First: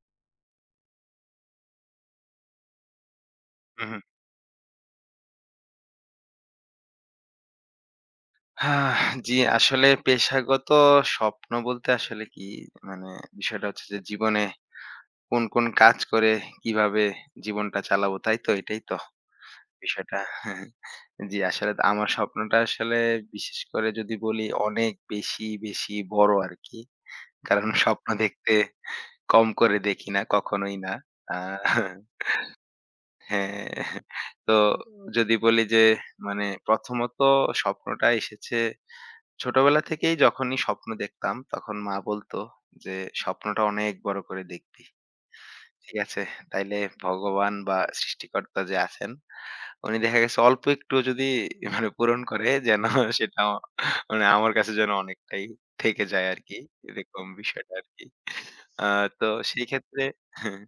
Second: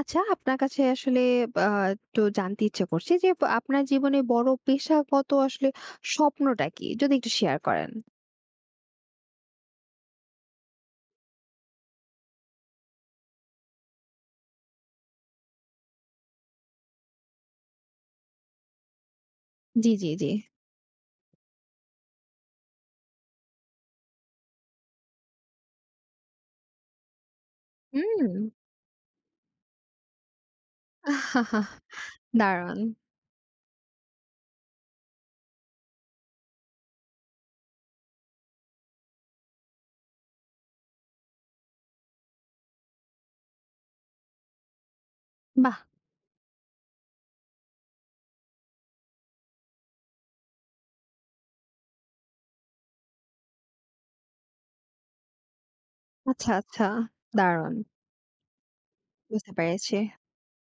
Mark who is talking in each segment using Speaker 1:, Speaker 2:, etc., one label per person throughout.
Speaker 1: আচ্ছা আপনার কাছে আসলে আ একটু জানতে ইচ্ছে করছে যে আপনার
Speaker 2: হুম, হুম।
Speaker 1: জীবনে বড় পেশাগত আসলে স্বপ্নটা কি? যদি একটু শেয়ার করেন।
Speaker 2: হ্যাঁ, জি, আসলে পেশাগত স্বপ্ন বলতে আসলে কি মানে বিষয়টা হচ্ছে যে জীবনে কোন, কোন কাজ করে কিভাবে জীবনটা চালাবো তাই তো? এটাই তো
Speaker 1: জি, জি,
Speaker 2: বিষয়টা।
Speaker 1: জি।
Speaker 2: হ্যাঁ, জি, আসলে আমার স্বপ্নটা আসলে বিশেষ করে যদি বলি অনেক বেশি, বেশি বড় আরকি। কারণ স্বপ্ন
Speaker 1: হুম।
Speaker 2: দেখতে কম করে দেখি না, কখনোই না। আ
Speaker 1: আহা হা, দারুণ!
Speaker 2: হ্যাঁ, তো যদি বলি যে মানে প্রথমত স্বপ্নটা এসেছে ছোটবেলা থেকেই যখনই স্বপ্ন দেখতাম, তখন মা বলত যে, "স্বপ্নটা অনেক বড় করে দেখবি।"
Speaker 1: বাহ!
Speaker 2: ঠিক আছে। তাইলে ভগবান বা সৃষ্টিকর্তা যে আছেন, উনি দেখা গেছে অল্প একটু যদি মানে পূরণ করে যেন সেটা আমা- মানে আমার কাছে যেন অনেকটাই থেকে যায়
Speaker 1: আচ্ছা,
Speaker 2: আরকি।
Speaker 1: আচ্ছা।
Speaker 2: এরকম বিষয়টা
Speaker 1: দারুণ!
Speaker 2: আরকি। আ তো
Speaker 1: বুঝতে
Speaker 2: সেই
Speaker 1: পেরেছি।
Speaker 2: ক্ষেত্রে হ্যাঁ,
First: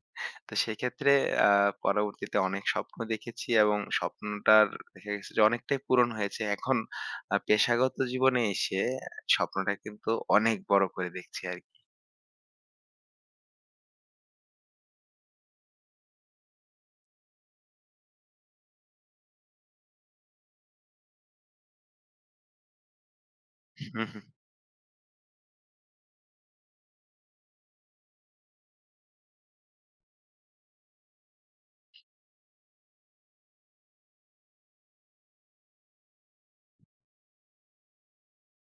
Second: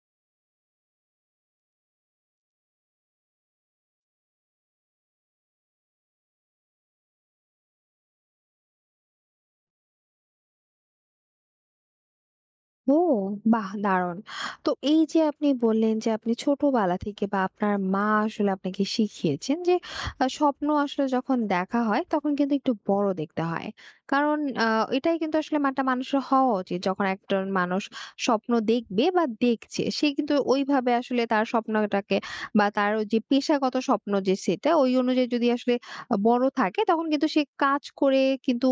Speaker 2: তো সেক্ষেত্রে আ পরবর্তীতে অনেক স্বপ্ন দেখেছি এবং স্বপ্নটার দেখা গেছে যে অনেকটাই পূরণ হয়েছে। এখন পেশাগত জীবনে এসে স্বপ্নটা কিন্তু অনেক বড় করে দেখছি আরকি।
Speaker 1: ও! বাহ! দারুণ। তো এই যে আপনি বললেন যে আপনি ছোটবেলা থেকে বা আপনার মা আসলে আপনাকে শিখিয়েছেন যে স্বপ্ন আসলে যখন দেখা হয় তখন কিন্তু একটু বড় দেখতে হয়। কারণ আ এটাই কিন্তু আসলে একটা মানুষের হওয়া উচিত। যখন একজন মানুষ স্বপ্ন দেখবে বা দেখছে সে কিন্তু ওইভাবে আসলে তার স্বপ্নটাকে বা তার ওই যে পেশাগত স্বপ্ন যে সেটা ওই অনুযায়ী যদি আসলে বড় থাকে তখন কিন্তু সে কাজ করে কিন্তু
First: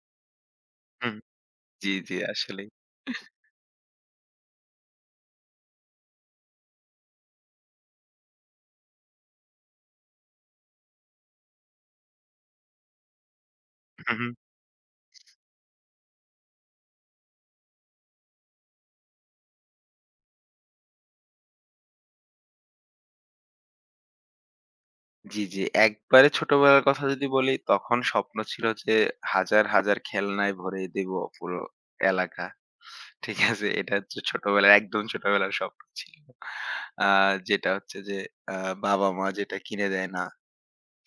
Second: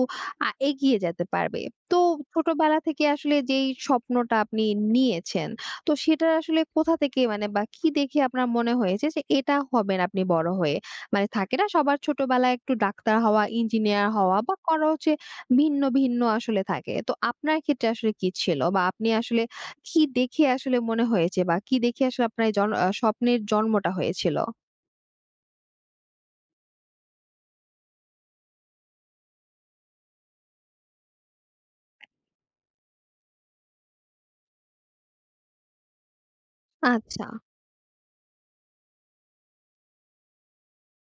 Speaker 1: এগিয়ে যেতে পারবে।
Speaker 2: জি,
Speaker 1: তো
Speaker 2: জি আসলেই।
Speaker 1: ছোটবেলা থেকে আসলে যেই স্বপ্নটা আপনি নিয়েছেন, তো সেটা আসলে কোথা থেকে মানে বা কি দেখে আপনার মনে হয়েছে যে এটা হবেন আপনি বড় হয়ে? মানে থাকে না সবার ছোটবেলায় একটু ডাক্তার হওয়া, ইঞ্জিনিয়ার হওয়া বা কারো হচ্ছে ভিন্ন, ভিন্ন আসলে থাকে। তো আপনার ক্ষেত্রে আসলে কি ছিল? বা আপনি আসলে কি দেখে আসলে মনে হয়েছে বা কি দেখে আসলে আপনার এই জন আ স্বপ্নের জন্মটা হয়েছিল?
Speaker 2: জি, জি। একবারে ছোটবেলার কথা যদি বলি, তখন স্বপ্ন ছিল যে হাজার, হাজার খেলনায় ভরিয়ে দিব পুরো এলাকা। ঠিক আছে? এটা হচ্ছে ছোটবেলার একদম ছোটবেলার স্বপ্ন ছিল। আ
Speaker 1: আচ্ছা,
Speaker 2: যেটা হচ্ছে যে আ বাবা-মা যেটা কিনে দেয় না,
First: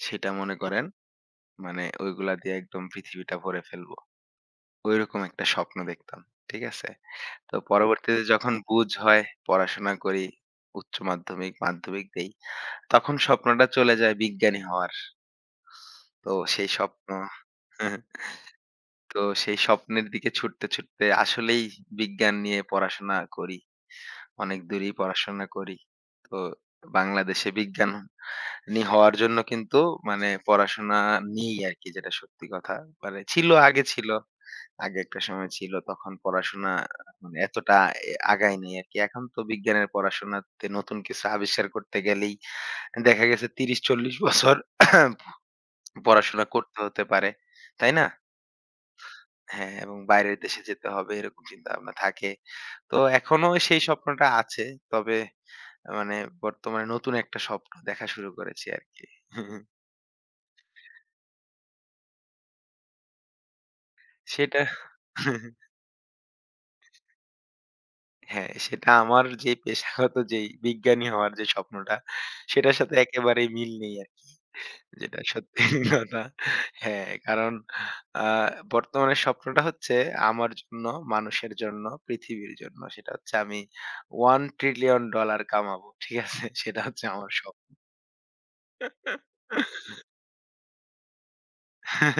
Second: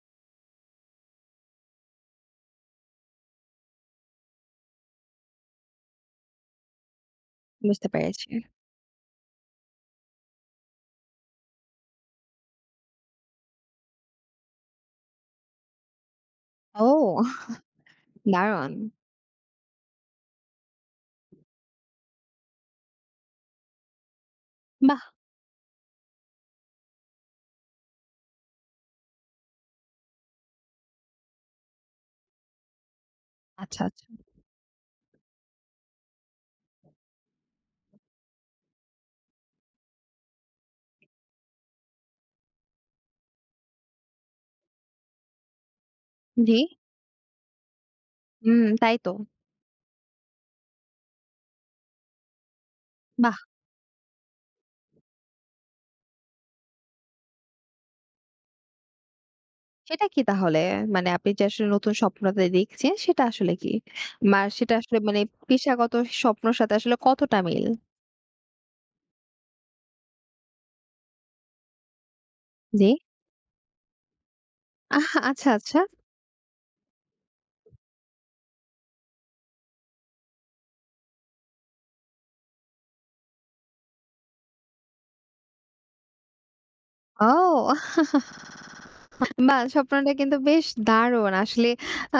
Speaker 2: সেটা মনে করেন মানে ওইগুলা দিয়ে একদম পৃথিবীটা ভরে ফেলবো। ঐরকম একটা স্বপ্ন দেখতাম। ঠিক আছে? তো
Speaker 1: বুঝতে
Speaker 2: পরবর্তীতে
Speaker 1: পেরেছি।
Speaker 2: যখন বুঝ হয়, পড়াশোনা করি, উচ্চ মাধ্যমিক, মাধ্যমিক দেই, তখন স্বপ্নটা চলে যায় বিজ্ঞানী হওয়ার। তো সেই
Speaker 1: ও
Speaker 2: স্বপ্ন হ্যাঁ, হ্যাঁ।
Speaker 1: দারুণ!
Speaker 2: তো সেই স্বপ্নের দিকে ছুটতে, ছুটতে আসলেই বিজ্ঞান নিয়ে পড়াশোনা করি। অনেক দূরেই
Speaker 1: বাহ!
Speaker 2: পড়াশোনা করি। তো বাংলাদেশে বিজ্ঞান নি হওয়ার জন্য কিন্তু মানে পড়াশোনা নেই আরকি যেটা সত্যি কথা। মানে ছিল,
Speaker 1: আচ্ছা,
Speaker 2: আগে
Speaker 1: আচ্ছা।
Speaker 2: ছিল। আগে একটা সময় ছিল। তখন পড়াশোনা মানে এতটা এ আগায় নাই আরকি। এখন তো বিজ্ঞানের পড়াশোনাতে নতুন কিছু আবিষ্কার করতে গেলেই দেখা গেছে ৩০-৪০ বছর পড়াশোনা
Speaker 1: জি।
Speaker 2: করতে হতে পারে। তাই না?
Speaker 1: হুম, তাই তো।
Speaker 2: হ্যাঁ, এবং বাইরের দেশে যেতে হবে এরকম চিন্তাভাবনা থাকে। তো
Speaker 1: বাহ!
Speaker 2: এখনো সেই স্বপ্নটা আছে। তবে মানে বর্তমানে নতুন একটা স্বপ্ন দেখা শুরু করেছি আরকি।
Speaker 1: সেটা কি তাহলে? মানে আপনি যে আসলে নতুন স্বপ্নটা দেখছেন সেটা আসলে কি?
Speaker 2: সেটা
Speaker 1: সেটা আসলে মানে পেশাগত স্বপ্নর সাথে আসলে কতটা মিল?
Speaker 2: হ্যাঁ, সেটা আমার যে পেশাগত যেই বিজ্ঞানী হওয়ার যে স্বপ্নটা, সেটার
Speaker 1: জি।
Speaker 2: সাথে একেবারেই মিল নেই আরকি।
Speaker 1: আহ,
Speaker 2: যেটা
Speaker 1: আচ্ছা,
Speaker 2: সত্যি
Speaker 1: আচ্ছা।
Speaker 2: কথা। হ্যাঁ, কারণ আ বর্তমানে স্বপ্নটা হচ্ছে আমার জন্য, মানুষের জন্য, পৃথিবীর জন্য। সেটা হচ্ছে আমি $1 ট্রিলিয়ন ডলার কামাবো। ঠিক আছে? সেটা হচ্ছে আমার স্বপ্ন।
Speaker 1: ও! বাহ! স্বপ্নটা কিন্তু বেশ দারুণ। আসলে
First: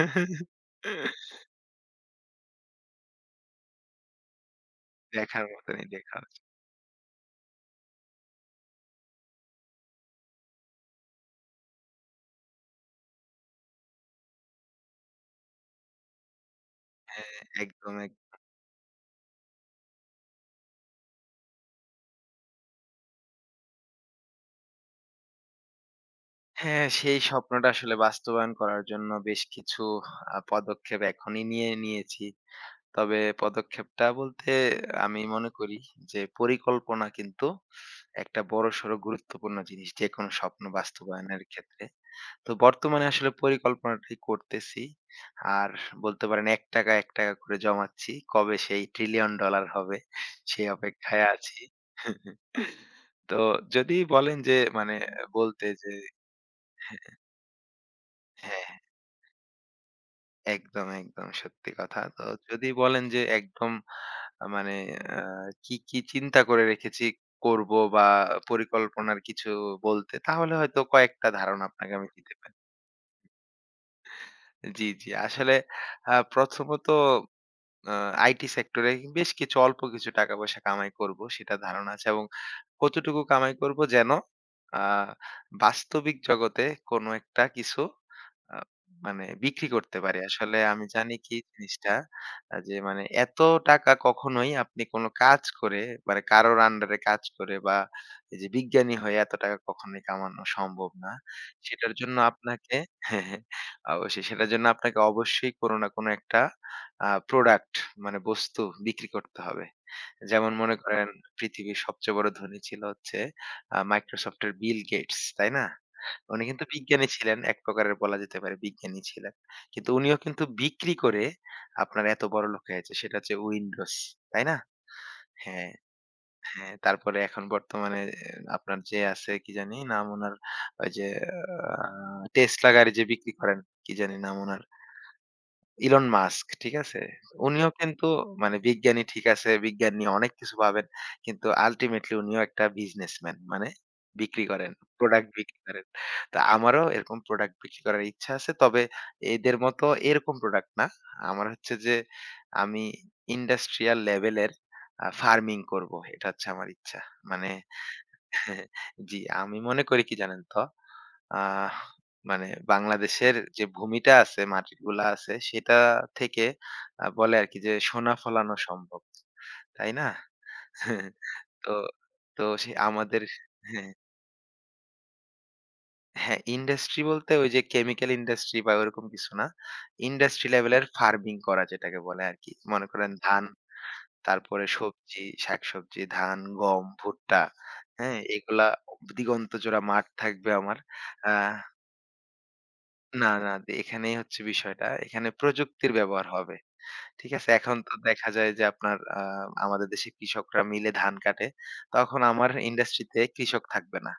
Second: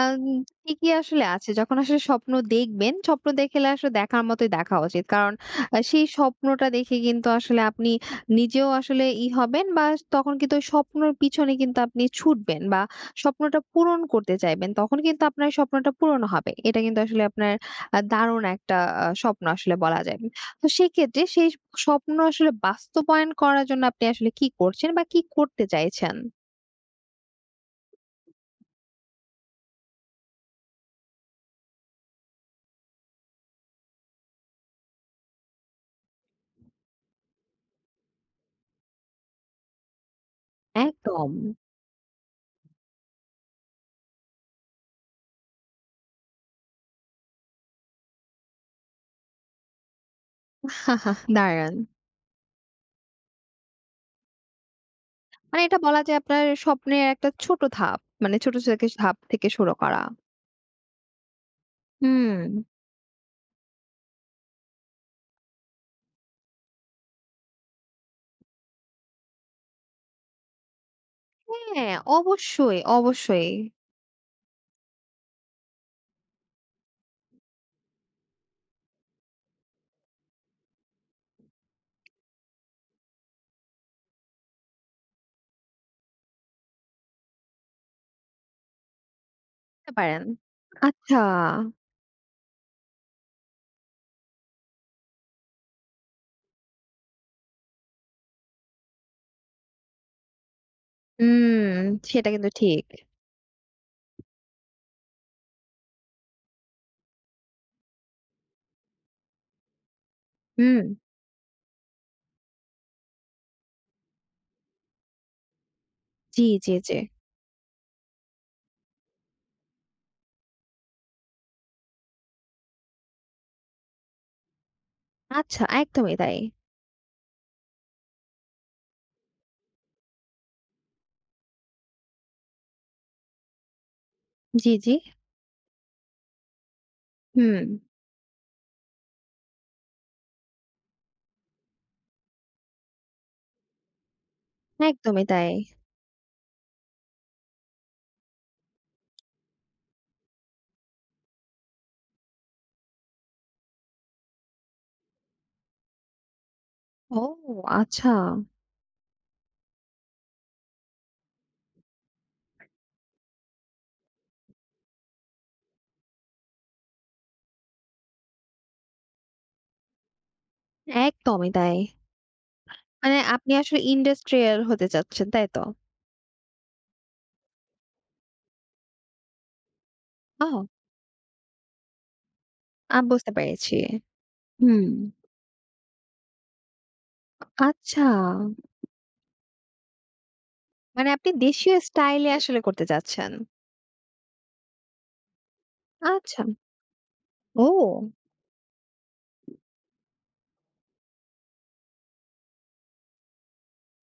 Speaker 1: আম ঠিকই আসলে আছে। যখন আসলে স্বপ্ন দেখবেন, স্বপ্ন দেখলে আসলে দেখার মতোই দেখা উচিত। কারণ
Speaker 2: দেখার মতনই
Speaker 1: সেই
Speaker 2: দেখা উচিত।
Speaker 1: স্বপ্নটা দেখে কিন্তু আসলে আপনি নিজেও আসলে হবেন বা তখন কিন্তু ওই স্বপ্নর পিছনে কিন্তু আপনি ছুটবেন বা স্বপ্নটা পূরণ করতে চাইবেন। তখন কিন্তু আপনার স্বপ্নটা পূরণ হবে। এটা কিন্তু আসলে
Speaker 2: হ্যাঁ,
Speaker 1: আপনার
Speaker 2: একদম, এক
Speaker 1: দারুণ একটা স্বপ্ন আসলে বলা যায়। তো সেক্ষেত্রে সেই স্বপ্ন আসলে বাস্তবায়ন করার জন্য আপনি আসলে কি করছেন বা কি করতে চাইছেন?
Speaker 2: হ্যাঁ, সেই স্বপ্নটা আসলে বাস্তবায়ন করার জন্য বেশ কিছু পদক্ষেপ এখনই নিয়ে নিয়েছি। তবে পদক্ষেপটা বলতে আমি মনে করি যে পরিকল্পনা কিন্তু একটা বড়সড় গুরুত্বপূর্ণ জিনিস যেকোনো স্বপ্ন
Speaker 1: একদম।
Speaker 2: বাস্তবায়নের ক্ষেত্রে। তো বর্তমানে আসলে পরিকল্পনাটাই করতেছি। আর বলতে পারেন ৳১ করে জমাচ্ছি। কবে সেই ট্রিলিয়ন ডলার হবে সেই অপেক্ষায় আছি।
Speaker 1: দারুণ।
Speaker 2: তো যদি বলেন যে মানে
Speaker 1: মানে
Speaker 2: বলতে
Speaker 1: এটা
Speaker 2: যে
Speaker 1: বলা যায় আপনার
Speaker 2: হ্যাঁ,
Speaker 1: স্বপ্নের একটা ছোট ধাপ। মানে ছোট
Speaker 2: হ্যাঁ।
Speaker 1: থেকে ধাপ থেকে শুরু করা।
Speaker 2: একদম, একদম সত্যি কথা। তো
Speaker 1: হুম।
Speaker 2: যদি বলেন যে একদম মানে আ কি, কি চিন্তা করে রেখেছি করব বা পরিকল্পনার কিছু বলতে তাহলে হয়তো কয়েকটা ধারণা আপনাকে
Speaker 1: হ্যাঁ,
Speaker 2: আমি দিতে পারি।
Speaker 1: অবশ্যই, অবশ্যই।
Speaker 2: জি, জি। আসলে প্রথমত আ আইটি সেক্টরে বেশ কিছু অল্প কিছু টাকা-পয়সা কামাই করব সেটা ধারণা আছে এবং কতটুকু কামাই করব যেন আ বাস্তবিক জগতে কোনো একটা কিছু আ মানে বিক্রি
Speaker 1: করতে
Speaker 2: করতে পারি।
Speaker 1: পারেন।
Speaker 2: আসলে আমি জানি
Speaker 1: আচ্ছা।
Speaker 2: কি জিনিসটা যে মানে এত টাকা কখনোই আপনি কোনো কাজ করে মানে কারোর আন্ডারে কাজ করে বা এই যে বিজ্ঞানী হয়ে এত টাকা কখনোই কামানো সম্ভব না।
Speaker 1: হুম,
Speaker 2: সেটার জন্য
Speaker 1: সেটা কিন্তু
Speaker 2: আপনাকে
Speaker 1: ঠিক।
Speaker 2: হ্যাঁ, হ্যাঁ অবশ্যই সেটার জন্য আপনাকে অবশ্যই কোনো না কোনো একটা প্রোডাক্ট মানে বস্তু বিক্রি করতে হবে। যেমন মনে
Speaker 1: হুম।
Speaker 2: করেন পৃথিবীর সবচেয়ে বড় ধনী ছিল হচ্ছে Microsoft এর বিল গেটস, তাই না? উনি
Speaker 1: জি,
Speaker 2: কিন্তু
Speaker 1: জি, জি।
Speaker 2: বিজ্ঞানী ছিলেন, এক প্রকারের বলা যেতে পারে বিজ্ঞানী ছিলেন। কিন্তু উনিও কিন্তু বিক্রি করে আপনার এত বড়লোক হয়েছে। সেটা হচ্ছে Windows, তাই না?
Speaker 1: আচ্ছা,
Speaker 2: হ্যাঁ,
Speaker 1: একদমই তাই।
Speaker 2: হ্যাঁ। তারপরে এখন বর্তমানে আপনার যে আছে কি জানি নাম উনার ওই যে Tesla গাড়ি যে বিক্রি করেন, কি জানি নাম উনার?
Speaker 1: জি, জি।
Speaker 2: ইলন মাস্ক, ঠিক আছে?
Speaker 1: হুম।
Speaker 2: উনিও কিন্তু মানে বিজ্ঞানী ঠিক আছে, বিজ্ঞান নিয়ে অনেক কিছু ভাবেন। কিন্তু আল্টিমেটলি উনিও একটা বিজনেসম্যান। মানে বিক্রি করেন,
Speaker 1: একদমই
Speaker 2: প্রোডাক্ট
Speaker 1: তাই।
Speaker 2: বিক্রি করেন। তো আমারও এরকম প্রোডাক্ট বিক্রি করার ইচ্ছা আছে। তবে এদের মতো এরকম প্রোডাক্ট না। আমার হচ্ছে যে আমি ইন্ডাস্ট্রিয়াল লেভেলের ফার্মিং করব। এটা হচ্ছে আমার ইচ্ছা।
Speaker 1: ও
Speaker 2: মানে
Speaker 1: আচ্ছা।
Speaker 2: হ্যাঁ, জি, আমি মনে করি কি জানেন তো? আহ মানে বাংলাদেশের যে ভূমিটা আছে, মাটিগুলা আছে সেটা থেকে বলে আরকি যে সোনা ফলানো সম্ভব। তাই না?
Speaker 1: একদমই
Speaker 2: তো
Speaker 1: তাই।
Speaker 2: তো সে
Speaker 1: মানে
Speaker 2: আমাদের
Speaker 1: আপনি আসলে
Speaker 2: হ্যাঁ,
Speaker 1: ইন্ডাস্ট্রিয়াল হতে চাচ্ছেন, তাই তো?
Speaker 2: হ্যাঁ ইন্ডাস্ট্রি বলতে ওই যে কেমিক্যাল ইন্ডাস্ট্রি বা ওরকম কিছু না। ইন্ডাস্ট্রি
Speaker 1: ও,
Speaker 2: লেভেলের ফার্মিং করা যেটাকে বলে আরকি। মনে
Speaker 1: আমি
Speaker 2: করেন
Speaker 1: বুঝতে
Speaker 2: ধান
Speaker 1: পেরেছি।
Speaker 2: তারপরে
Speaker 1: হুম।
Speaker 2: সবজি, শাকসবজি, ধান, গম, ভুট্টা,
Speaker 1: আচ্ছা।
Speaker 2: হ্যাঁ? এগুলা দিগন্ত জোড়া মাঠ থাকবে আমার।
Speaker 1: মানে আপনি
Speaker 2: আ
Speaker 1: দেশীয় স্টাইলে আসলে করতে
Speaker 2: না,
Speaker 1: চাচ্ছেন।
Speaker 2: না, এখানেই হচ্ছে বিষয়টা। এখানে প্রযুক্তির ব্যবহার
Speaker 1: আচ্ছা।
Speaker 2: হবে। ঠিক আছে? এখন তো
Speaker 1: ও!
Speaker 2: দেখা যায় যে আপনার আমাদের দেশে কৃষকরা মিলে ধান কাটে। তখন আমার ইন্ডাস্ট্রিতে কৃষক থাকবে না।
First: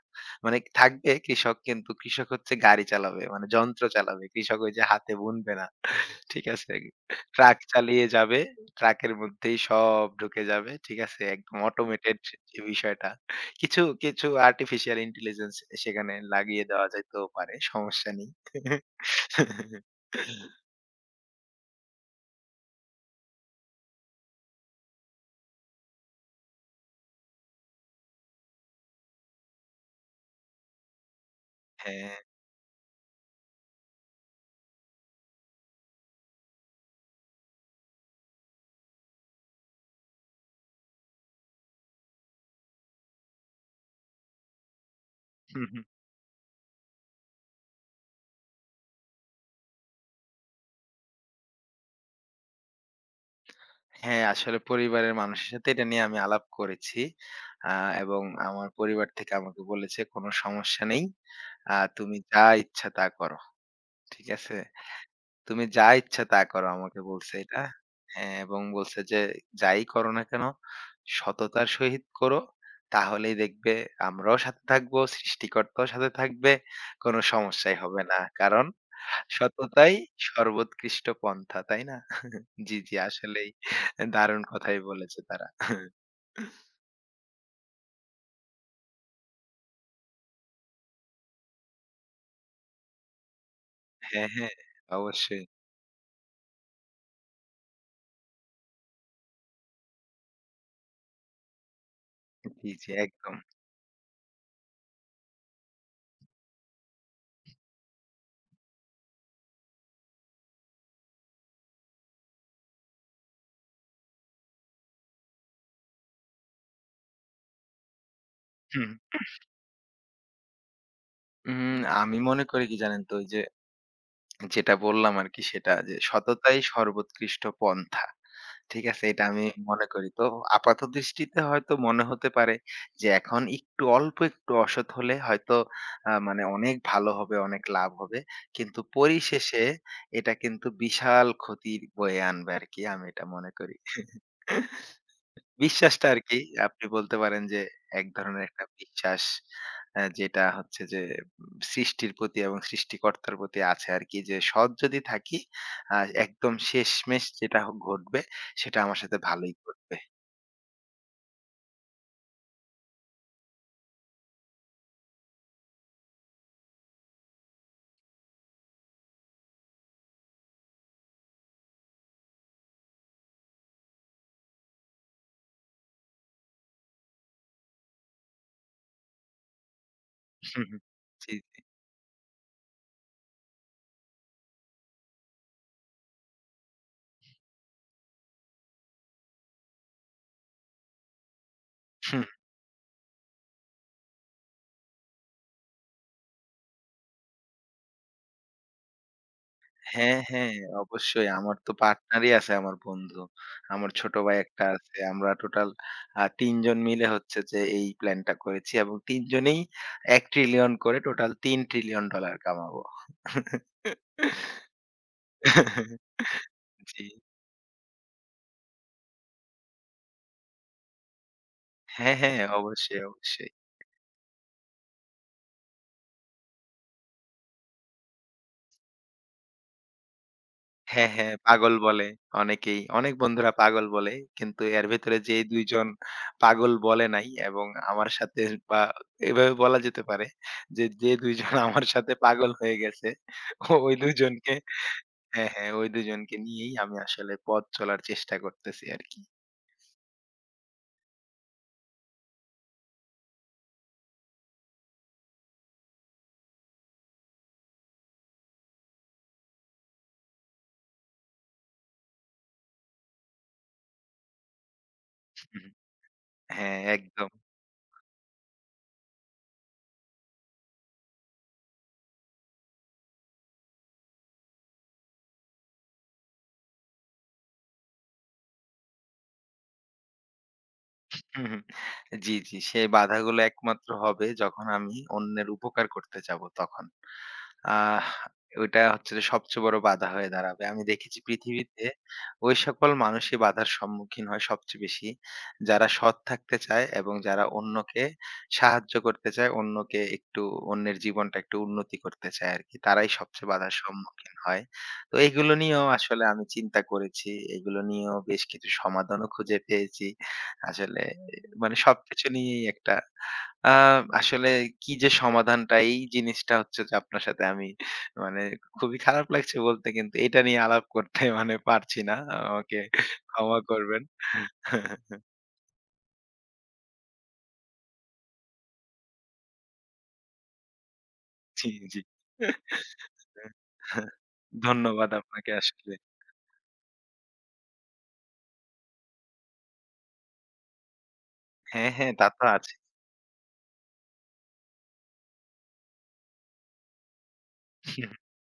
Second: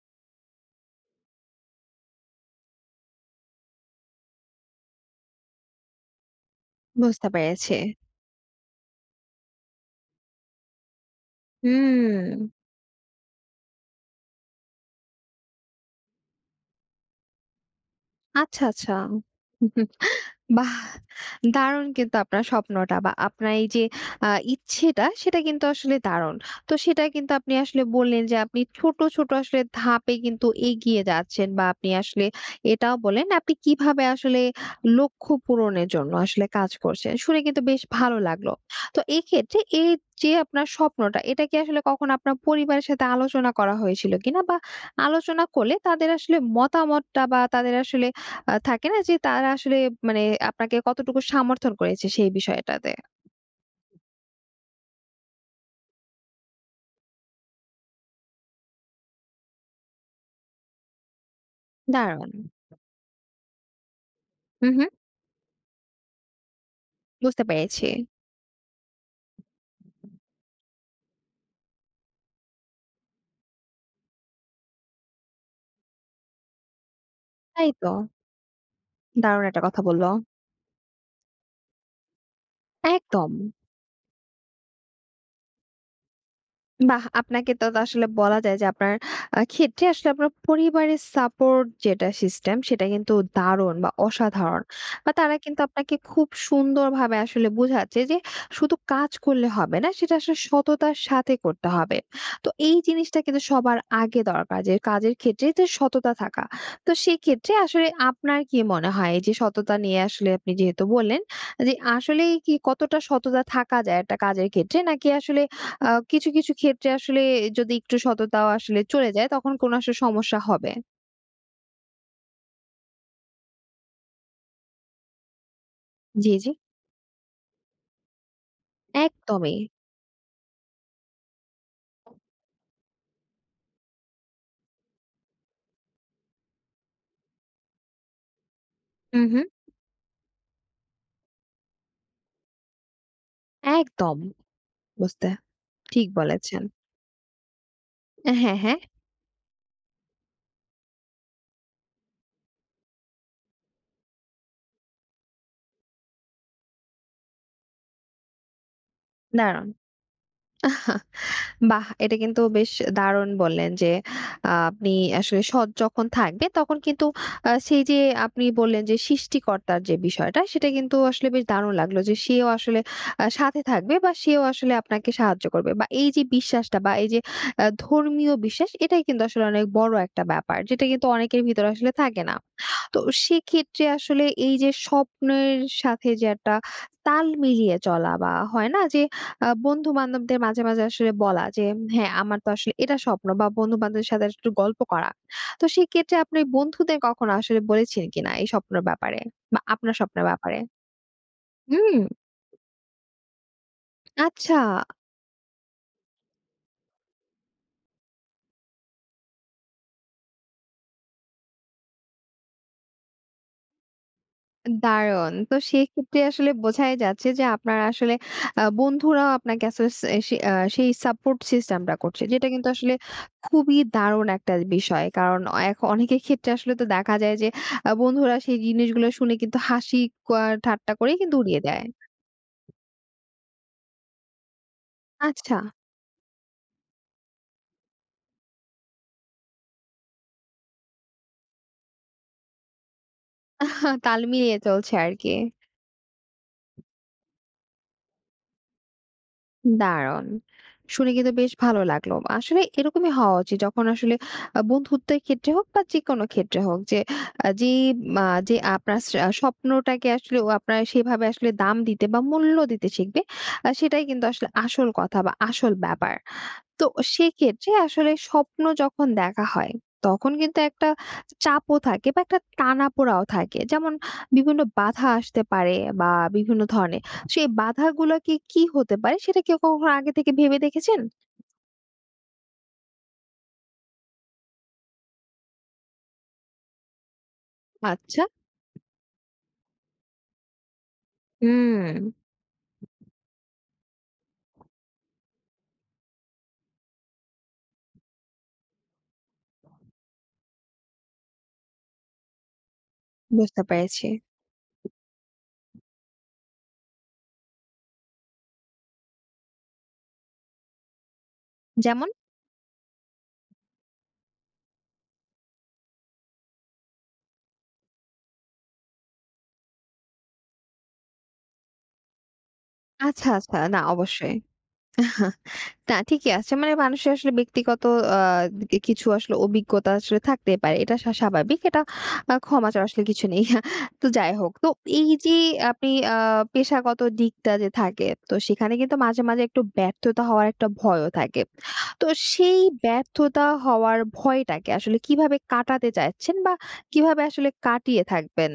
Speaker 2: মানে থাকবে কৃষক কিন্তু কৃষক হচ্ছে গাড়ি চালাবে। মানে যন্ত্র চালাবে। কৃষক ওই যে হাতে বুনবে না। ঠিক আছে?
Speaker 1: বুঝতে
Speaker 2: ট্রাক
Speaker 1: পেরেছি।
Speaker 2: চালিয়ে যাবে। ট্রাকের মধ্যেই সব ঢুকে যাবে। ঠিক আছে? একদম অটোমেটেড
Speaker 1: হুম।
Speaker 2: যে বিষয়টা। কিছু, কিছু আর্টিফিশিয়াল ইন্টেলিজেন্স সেখানে লাগিয়ে দেওয়া যাইতেও পারে। সমস্যা নেই।
Speaker 1: আচ্ছা, আচ্ছা। বাহ! দারুণ কিন্তু আপনার স্বপ্নটা বা আপনার এই যে আ ইচ্ছেটা সেটা কিন্তু আসলে দারুণ। তো সেটা কিন্তু আপনি আসলে বললেন যে আপনি ছোট, ছোট আসলে ধাপে কিন্তু এগিয়ে যাচ্ছেন বা আপনি
Speaker 2: হ্যাঁ।
Speaker 1: আসলে এটাও বললেন আপনি কিভাবে আসলে লক্ষ্য পূরণের জন্য আসলে কাজ করছেন। শুনে কিন্তু বেশ ভালো লাগলো। তো এক্ষেত্রে এই যে আপনার স্বপ্নটা এটা কি আসলে কখনো আপনার পরিবারের সাথে আলোচনা করা হয়েছিল কিনা? বা আলোচনা করলে তাদের আসলে মতামতটা বা তাদের আসলে থাকে না যে তারা আসলে মানে আপনাকে কতটুকু সমর্থন করেছে সেই বিষয়টাতে।
Speaker 2: হ্যাঁ, আসলে পরিবারের মানুষের সাথে এটা নিয়ে আমি আলাপ করেছি। আ এবং আমার পরিবার থেকে আমাকে বলেছে, "কোন সমস্যা নেই। তুমি
Speaker 1: দারুণ।
Speaker 2: যা ইচ্ছা তা করো।" ঠিক আছে?
Speaker 1: হু, হু।
Speaker 2: তুমি যা ইচ্ছা তা করো আমাকে বলছে
Speaker 1: বুঝতে
Speaker 2: এটা।
Speaker 1: পেরেছি।
Speaker 2: হ্যাঁ, এবং বলছে যে, "যাই করো না কেন সততার সহিত করো। তাহলেই দেখবে আমরাও সাথে থাকবো, সৃষ্টিকর্তাও সাথে থাকবে। কোনো
Speaker 1: তাই
Speaker 2: সমস্যাই
Speaker 1: তো।
Speaker 2: হবে না। কারণ
Speaker 1: দারুণ একটা কথা
Speaker 2: সততাই
Speaker 1: বলল।
Speaker 2: সর্বোৎকৃষ্ট পন্থা।" তাই না? জি, জি
Speaker 1: একদম।
Speaker 2: আসলেই দারুণ কথাই বলেছে তারা।
Speaker 1: বাহ! আপনাকে তো আসলে বলা যায় যে আপনার ক্ষেত্রে আসলে আপনার পরিবারের সাপোর্ট যেটা সিস্টেম সেটা কিন্তু দারুণ বা
Speaker 2: হ্যাঁ, হ্যাঁ
Speaker 1: অসাধারণ। বা তারা
Speaker 2: অবশ্যই।
Speaker 1: কিন্তু আপনাকে খুব সুন্দরভাবে আসলে বুঝাচ্ছে যে শুধু কাজ করলে হবে না, সেটা আসলে সততার সাথে করতে হবে। তো
Speaker 2: জি,
Speaker 1: এই
Speaker 2: জি
Speaker 1: জিনিসটা
Speaker 2: একদম।
Speaker 1: কিন্তু সবার আগে দরকার যে কাজের ক্ষেত্রে যে সততা থাকা। তো সেক্ষেত্রে আসলে আপনার কি মনে হয় এই যে সততা নিয়ে আসলে আপনি যেহেতু বললেন যে আসলেই কি কতটা সততা থাকা যায় একটা কাজের ক্ষেত্রে? নাকি আসলে কিছু, কিছু ক্ষেত্রে আসলে যদি একটু সততাও আসলে চলে যায় তখন কোনো আসলে সমস্যা হবে।
Speaker 2: উম আমি মনে করি কি জানেন তো? ওই যে যেটা বললাম আরকি সেটা যে
Speaker 1: জি, জি।
Speaker 2: সততাই সর্বোৎকৃষ্ট পন্থা। ঠিক আছে? এটা আমি
Speaker 1: একদমই।
Speaker 2: মনে করি। তো আপাত দৃষ্টিতে হয়তো মনে হতে পারে যে এখন একটু অল্প একটু অসৎ হলে হয়তো মানে অনেক ভালো হবে, অনেক লাভ হবে। কিন্তু
Speaker 1: হু, হু।
Speaker 2: পরিশেষে এটা কিন্তু বিশাল ক্ষতি বয়ে আনবে আরকি আমি এটা মনে করি।
Speaker 1: একদম বুঝতে
Speaker 2: বিশ্বাসটা
Speaker 1: ঠিক
Speaker 2: আরকি
Speaker 1: বলেছেন।
Speaker 2: আপনি বলতে পারেন যে এক ধরনের
Speaker 1: হ্যাঁ,
Speaker 2: একটা
Speaker 1: হ্যাঁ।
Speaker 2: বিশ্বাস যেটা হচ্ছে যে সৃষ্টির প্রতি এবং সৃষ্টিকর্তার প্রতি আছে আরকি। যে সৎ যদি থাকি আ একদম শেষমেষ যেটা হ ঘটবে সেটা আমার সাথে ভালোই
Speaker 1: দারুণ।
Speaker 2: ঘটবে।
Speaker 1: বাহ! এটা কিন্তু বেশ দারুণ বললেন যে, আপনি আসলে সৎ যখন থাকবেন তখন কিন্তু সেই যে আপনি বললেন যে সৃষ্টিকর্তার যে বিষয়টা সেটা কিন্তু আসলে বেশ দারুণ লাগলো যে সেও আসলে সাথে থাকবে বা সেও আসলে আপনাকে সাহায্য করবে। বা এই যে বিশ্বাসটা বা এই যে ধর্মীয় বিশ্বাস এটাই কিন্তু আসলে অনেক বড় একটা ব্যাপার। যেটা কিন্তু
Speaker 2: জি,
Speaker 1: অনেকের ভিতরে আসলে থাকে না। তো সেক্ষেত্রে আসলে এই যে স্বপ্নের সাথে যে একটা তাল মিলিয়ে চলা বা হয় না যে বন্ধু-বান্ধবদের মাঝে, মাঝে আসলে বলা যে, হ্যাঁ,
Speaker 2: জি।
Speaker 1: আমার তো আসলে এটা স্বপ্ন বা বন্ধু-বান্ধবের সাথে একটু গল্প করা। তো সেক্ষেত্রে আপনি বন্ধুদের কখনো আসলে বলেছেন কিনা এই স্বপ্নের ব্যাপারে বা আপনার
Speaker 2: হ্যাঁ,
Speaker 1: স্বপ্নের
Speaker 2: হ্যাঁ,
Speaker 1: ব্যাপারে?
Speaker 2: অবশ্যই। আমার তো
Speaker 1: হুম।
Speaker 2: পার্টনারই আছে আমার বন্ধু। আমার ছোট ভাই
Speaker 1: আচ্ছা।
Speaker 2: একটা আছে। আমরা টোটাল ৩ জন মিলে হচ্ছে যে এই প্ল্যানটা করেছি এবং ৩ জনেই ৳১ ট্রিলিয়ন করে টোটাল $৩ ট্রিলিয়ন ডলার কামাবো।
Speaker 1: দারুণ! তো সেক্ষেত্রে আসলে বোঝাই
Speaker 2: জি।
Speaker 1: যাচ্ছে যে আপনার আসলে বন্ধুরাও আপনাকে আসলে সে সে আ সেই সাপোর্ট সিস্টেমটা
Speaker 2: হ্যাঁ,
Speaker 1: করছে।
Speaker 2: হ্যাঁ,
Speaker 1: যেটা কিন্তু আসলে
Speaker 2: অবশ্যই, অবশ্যই।
Speaker 1: খুবই দারুণ একটা বিষয়। কারণ অনেকের ক্ষেত্রে আসলে তো দেখা যায় যে বন্ধুরা সেই জিনিসগুলো শুনে কিন্তু হাসি ক ঠাট্টা
Speaker 2: হ্যাঁ,
Speaker 1: করেই
Speaker 2: হ্যাঁ,
Speaker 1: কিন্তু উড়িয়ে
Speaker 2: পাগল
Speaker 1: দেয়।
Speaker 2: বলে অনেকেই। অনেক বন্ধুরা পাগল বলে। কিন্তু এর ভেতরে যে
Speaker 1: আচ্ছা,
Speaker 2: ২ জন পাগল বলে নাই এবং আমার সাথে বা এভাবে বলা যেতে পারে যে, যে ২ জন আমার সাথে পাগল হয়ে গেছে ও-
Speaker 1: হ্যাঁ,
Speaker 2: ওই ২
Speaker 1: তাল
Speaker 2: জনকে
Speaker 1: মিলিয়ে চলছে আরকি।
Speaker 2: হ্যাঁ, হ্যাঁ, ওই ২ জনকে নিয়েই আমি আসলে পথ চলার চেষ্টা করতেছি আরকি।
Speaker 1: দারুণ! শুনে কিন্তু বেশ ভালো লাগলো। আসলে এরকমই হওয়া উচিত যখন আসলে বন্ধুত্বের ক্ষেত্রে হোক বা যেকোনো ক্ষেত্রে হোক যে আ যে মা যে আপনার স্বপ্নটাকে আসলে ও আপনার সেভাবে আসলে দাম দিতে বা মূল্য দিতে শিখবে সেটাই কিন্তু আসলে আসল কথা বা আসল ব্যাপার।
Speaker 2: হ্যাঁ,
Speaker 1: তো
Speaker 2: একদম।
Speaker 1: সেক্ষেত্রে আসলে স্বপ্ন যখন দেখা হয় তখন কিন্তু একটা চাপও থাকে বা একটা টানাপোড়াও থাকে। যেমন বিভিন্ন বাধা আসতে পারে বা বিভিন্ন ধরনের। সেই বাধাগুলোকে কি কি হতে পারে সেটা কি কখনো আগে থেকে ভেবে দেখেছেন?
Speaker 2: হুম, হুম। জি, জি। সেই বাধাগুলো একমাত্র হবে যখন আমি অন্যের উপকার করতে যাব তখন। আহ
Speaker 1: আচ্ছা।
Speaker 2: ওইটা হচ্ছে যে সবচেয়ে বড় বাধা হয়ে দাঁড়াবে। আমি দেখেছি পৃথিবীতে
Speaker 1: হুম,
Speaker 2: ওই সকল মানুষই বাধার সম্মুখীন হয় সবচেয়ে বেশি, যারা সৎ থাকতে চায় এবং যারা অন্যকে সাহায্য করতে চায়, অন্যকে একটু অন্যের জীবনটা একটু উন্নতি করতে চায় আরকি। তারাই সবচেয়ে
Speaker 1: বুঝতে
Speaker 2: বাধার
Speaker 1: পেরেছি।
Speaker 2: সম্মুখীন হয়। তো এইগুলো নিয়েও আসলে আমি চিন্তা করেছি। এগুলো নিয়েও বেশ কিছু সমাধানও খুঁজে পেয়েছি। আসলে মানে
Speaker 1: যেমন?
Speaker 2: সবকিছু নিয়েই একটা আ আসলে কি যে সমাধানটা এই জিনিসটা হচ্ছে যে আপনার সাথে আমি মানে খুবই খারাপ লাগছে বলতে কিন্তু এটা নিয়ে আলাপ করতে মানে পারছি না। আমাকে
Speaker 1: আচ্ছা, আচ্ছা।
Speaker 2: ক্ষমা
Speaker 1: না
Speaker 2: করবেন।
Speaker 1: অবশ্যই। না ঠিকই আছে। মানে মানুষের আসলে ব্যক্তিগত আ কি কিছু আসলে অভিজ্ঞতা আসলে থাকতেই পারে। এটা স্বাভাবিক।
Speaker 2: জি,
Speaker 1: এটা
Speaker 2: জি।
Speaker 1: ক্ষমা চাওয়ার আসলে কিছু নেই। তো যাই হোক। তো এই
Speaker 2: ধন্যবাদ
Speaker 1: যে
Speaker 2: আপনাকে
Speaker 1: আপনি
Speaker 2: আসলে।
Speaker 1: পেশাগত দিকটা যে থাকে, তো সেখানে কিন্তু মাঝে, মাঝে একটু ব্যর্থতা হওয়ার একটা ভয়ও থাকে।
Speaker 2: হ্যাঁ,
Speaker 1: তো
Speaker 2: হ্যাঁ তা তো
Speaker 1: সেই
Speaker 2: আছে।
Speaker 1: ব্যর্থতা হওয়ার ভয়টাকে আসলে কিভাবে কাটাতে চাচ্ছেন বা কিভাবে আসলে কাটিয়ে থাকবেন?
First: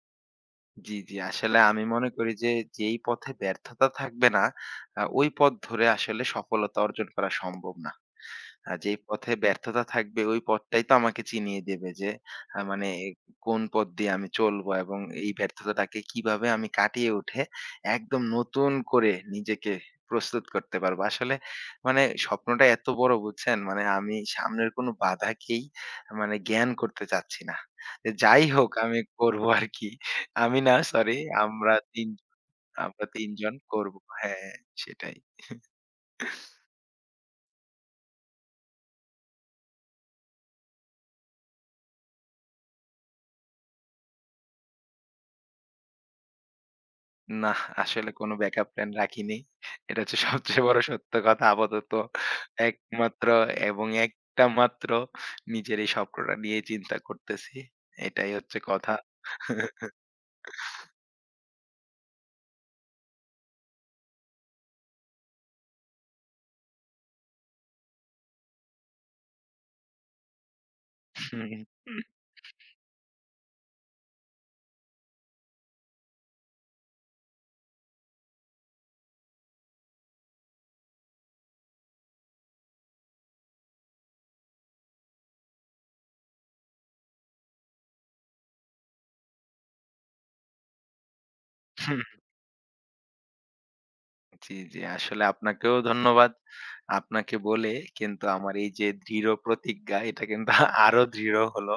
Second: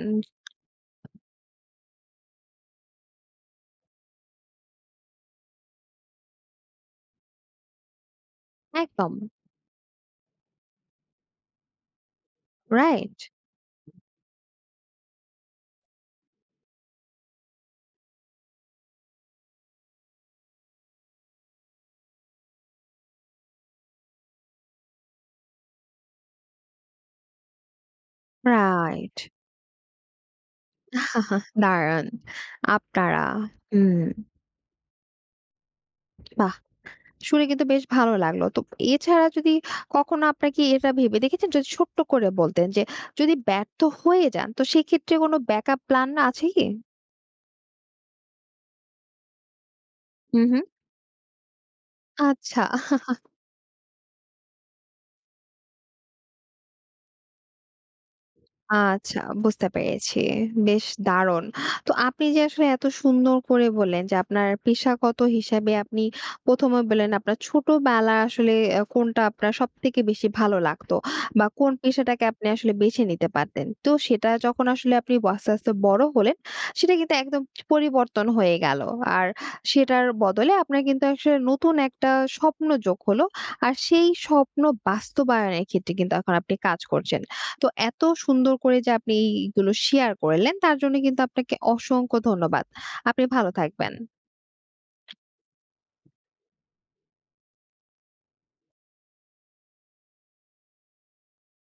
Speaker 2: জি, জি। আসলে আমি মনে করি যে যেই পথে ব্যর্থতা থাকবে না ওই পথ ধরে আসলে সফলতা অর্জন করা সম্ভব না। যেই
Speaker 1: একদম।
Speaker 2: পথে ব্যর্থতা থাকবে ওই পথটাই তো আমাকে চিনিয়ে দেবে যে মানে
Speaker 1: রাইট?
Speaker 2: কোন পথ দিয়ে আমি চলবো এবং এই ব্যর্থতাটাকে কিভাবে আমি কাটিয়ে উঠে একদম নতুন করে নিজেকে প্রস্তুত করতে পারবো। আসলে মানে স্বপ্নটা এত বড় বুঝছেন? মানে আমি সামনের কোনো বাধাকেই মানে জ্ঞান করতে চাচ্ছি না। যে যাই হোক আমি
Speaker 1: রাইট।
Speaker 2: করবো আরকি। আমি না সরি আমরা
Speaker 1: দারুণ!
Speaker 2: ৩ আমরা
Speaker 1: আপনারা।
Speaker 2: ৩ জন
Speaker 1: হুম,
Speaker 2: করবো। হ্যাঁ, সেটাই।
Speaker 1: বাহ! শুনে কিন্তু বেশ ভালো লাগলো। তো এছাড়া যদি কখনো আপনারা কি এটা ভেবে দেখেছেন যদি ছোট্ট করে বলতেন যে যদি ব্যর্থ হয়ে যান তো সেক্ষেত্রে কোনো ব্যাকআপ প্ল্যান আছে কি?
Speaker 2: না, আসলে কোনো ব্যাকআপ প্ল্যান রাখিনি। এটা হচ্ছে
Speaker 1: হুম, হুম।
Speaker 2: সবচেয়ে বড় সত্য কথা। আপাতত
Speaker 1: আচ্ছা।
Speaker 2: একমাত্র এবং একটা মাত্র নিজের এই স্বপ্নটা নিয়ে চিন্তা করতেছি। এটাই হচ্ছে কথা।
Speaker 1: আচ্ছা বুঝতে পেরেছি। বেশ দারুণ। তো আপনি যে আসলে এত সুন্দর করে বললেন যে আপনার পেশাগত হিসাবে আপনি ১ম এ বললেন আপনার ছোটবেলা আসলে কোনটা আপনার সবথেকে বেশি ভালো লাগতো
Speaker 2: হুম,
Speaker 1: বা কোন
Speaker 2: হুম,
Speaker 1: পেশাটাকে আপনি আসলে বেছে নিতে পারতেন। তো সেটা যখন আসলে আপনি আস্তে, আস্তে বড় হলেন সেটা কিন্তু একদম পরিবর্তন হয়ে গেল। আর সেটার বদলে আপনার কিন্তু আসলে নতুন একটা স্বপ্ন যোগ হলো। আর সেই স্বপ্ন বাস্তবায়নের ক্ষেত্রে কিন্তু এখন আপনি কাজ করছেন। তো এত সুন্দর করে যে আপনি এইগুলো শেয়ার করলেন তার জন্য কিন্তু আপনাকে অসংখ্য ধন্যবাদ। আপনি ভালো থাকবেন।
Speaker 2: জি, জি। আসলে আপনাকেও ধন্যবাদ। আপনাকে বলে কিন্তু আমার এই যে দৃঢ় প্রতিজ্ঞা এটা কিন্তু আরো দৃঢ় হলো।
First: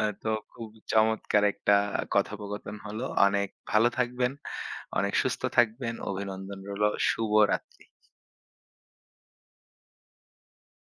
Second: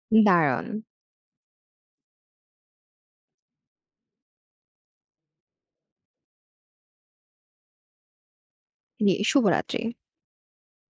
Speaker 2: তো
Speaker 1: দারুণ।
Speaker 2: খুব চমৎকার একটা কথোপকথন হলো। অনেক ভালো থাকবেন, অনেক সুস্থ থাকবেন। অভিনন্দন রইলো। শুভরাত্রি।
Speaker 1: জি, শুভরাত্রি।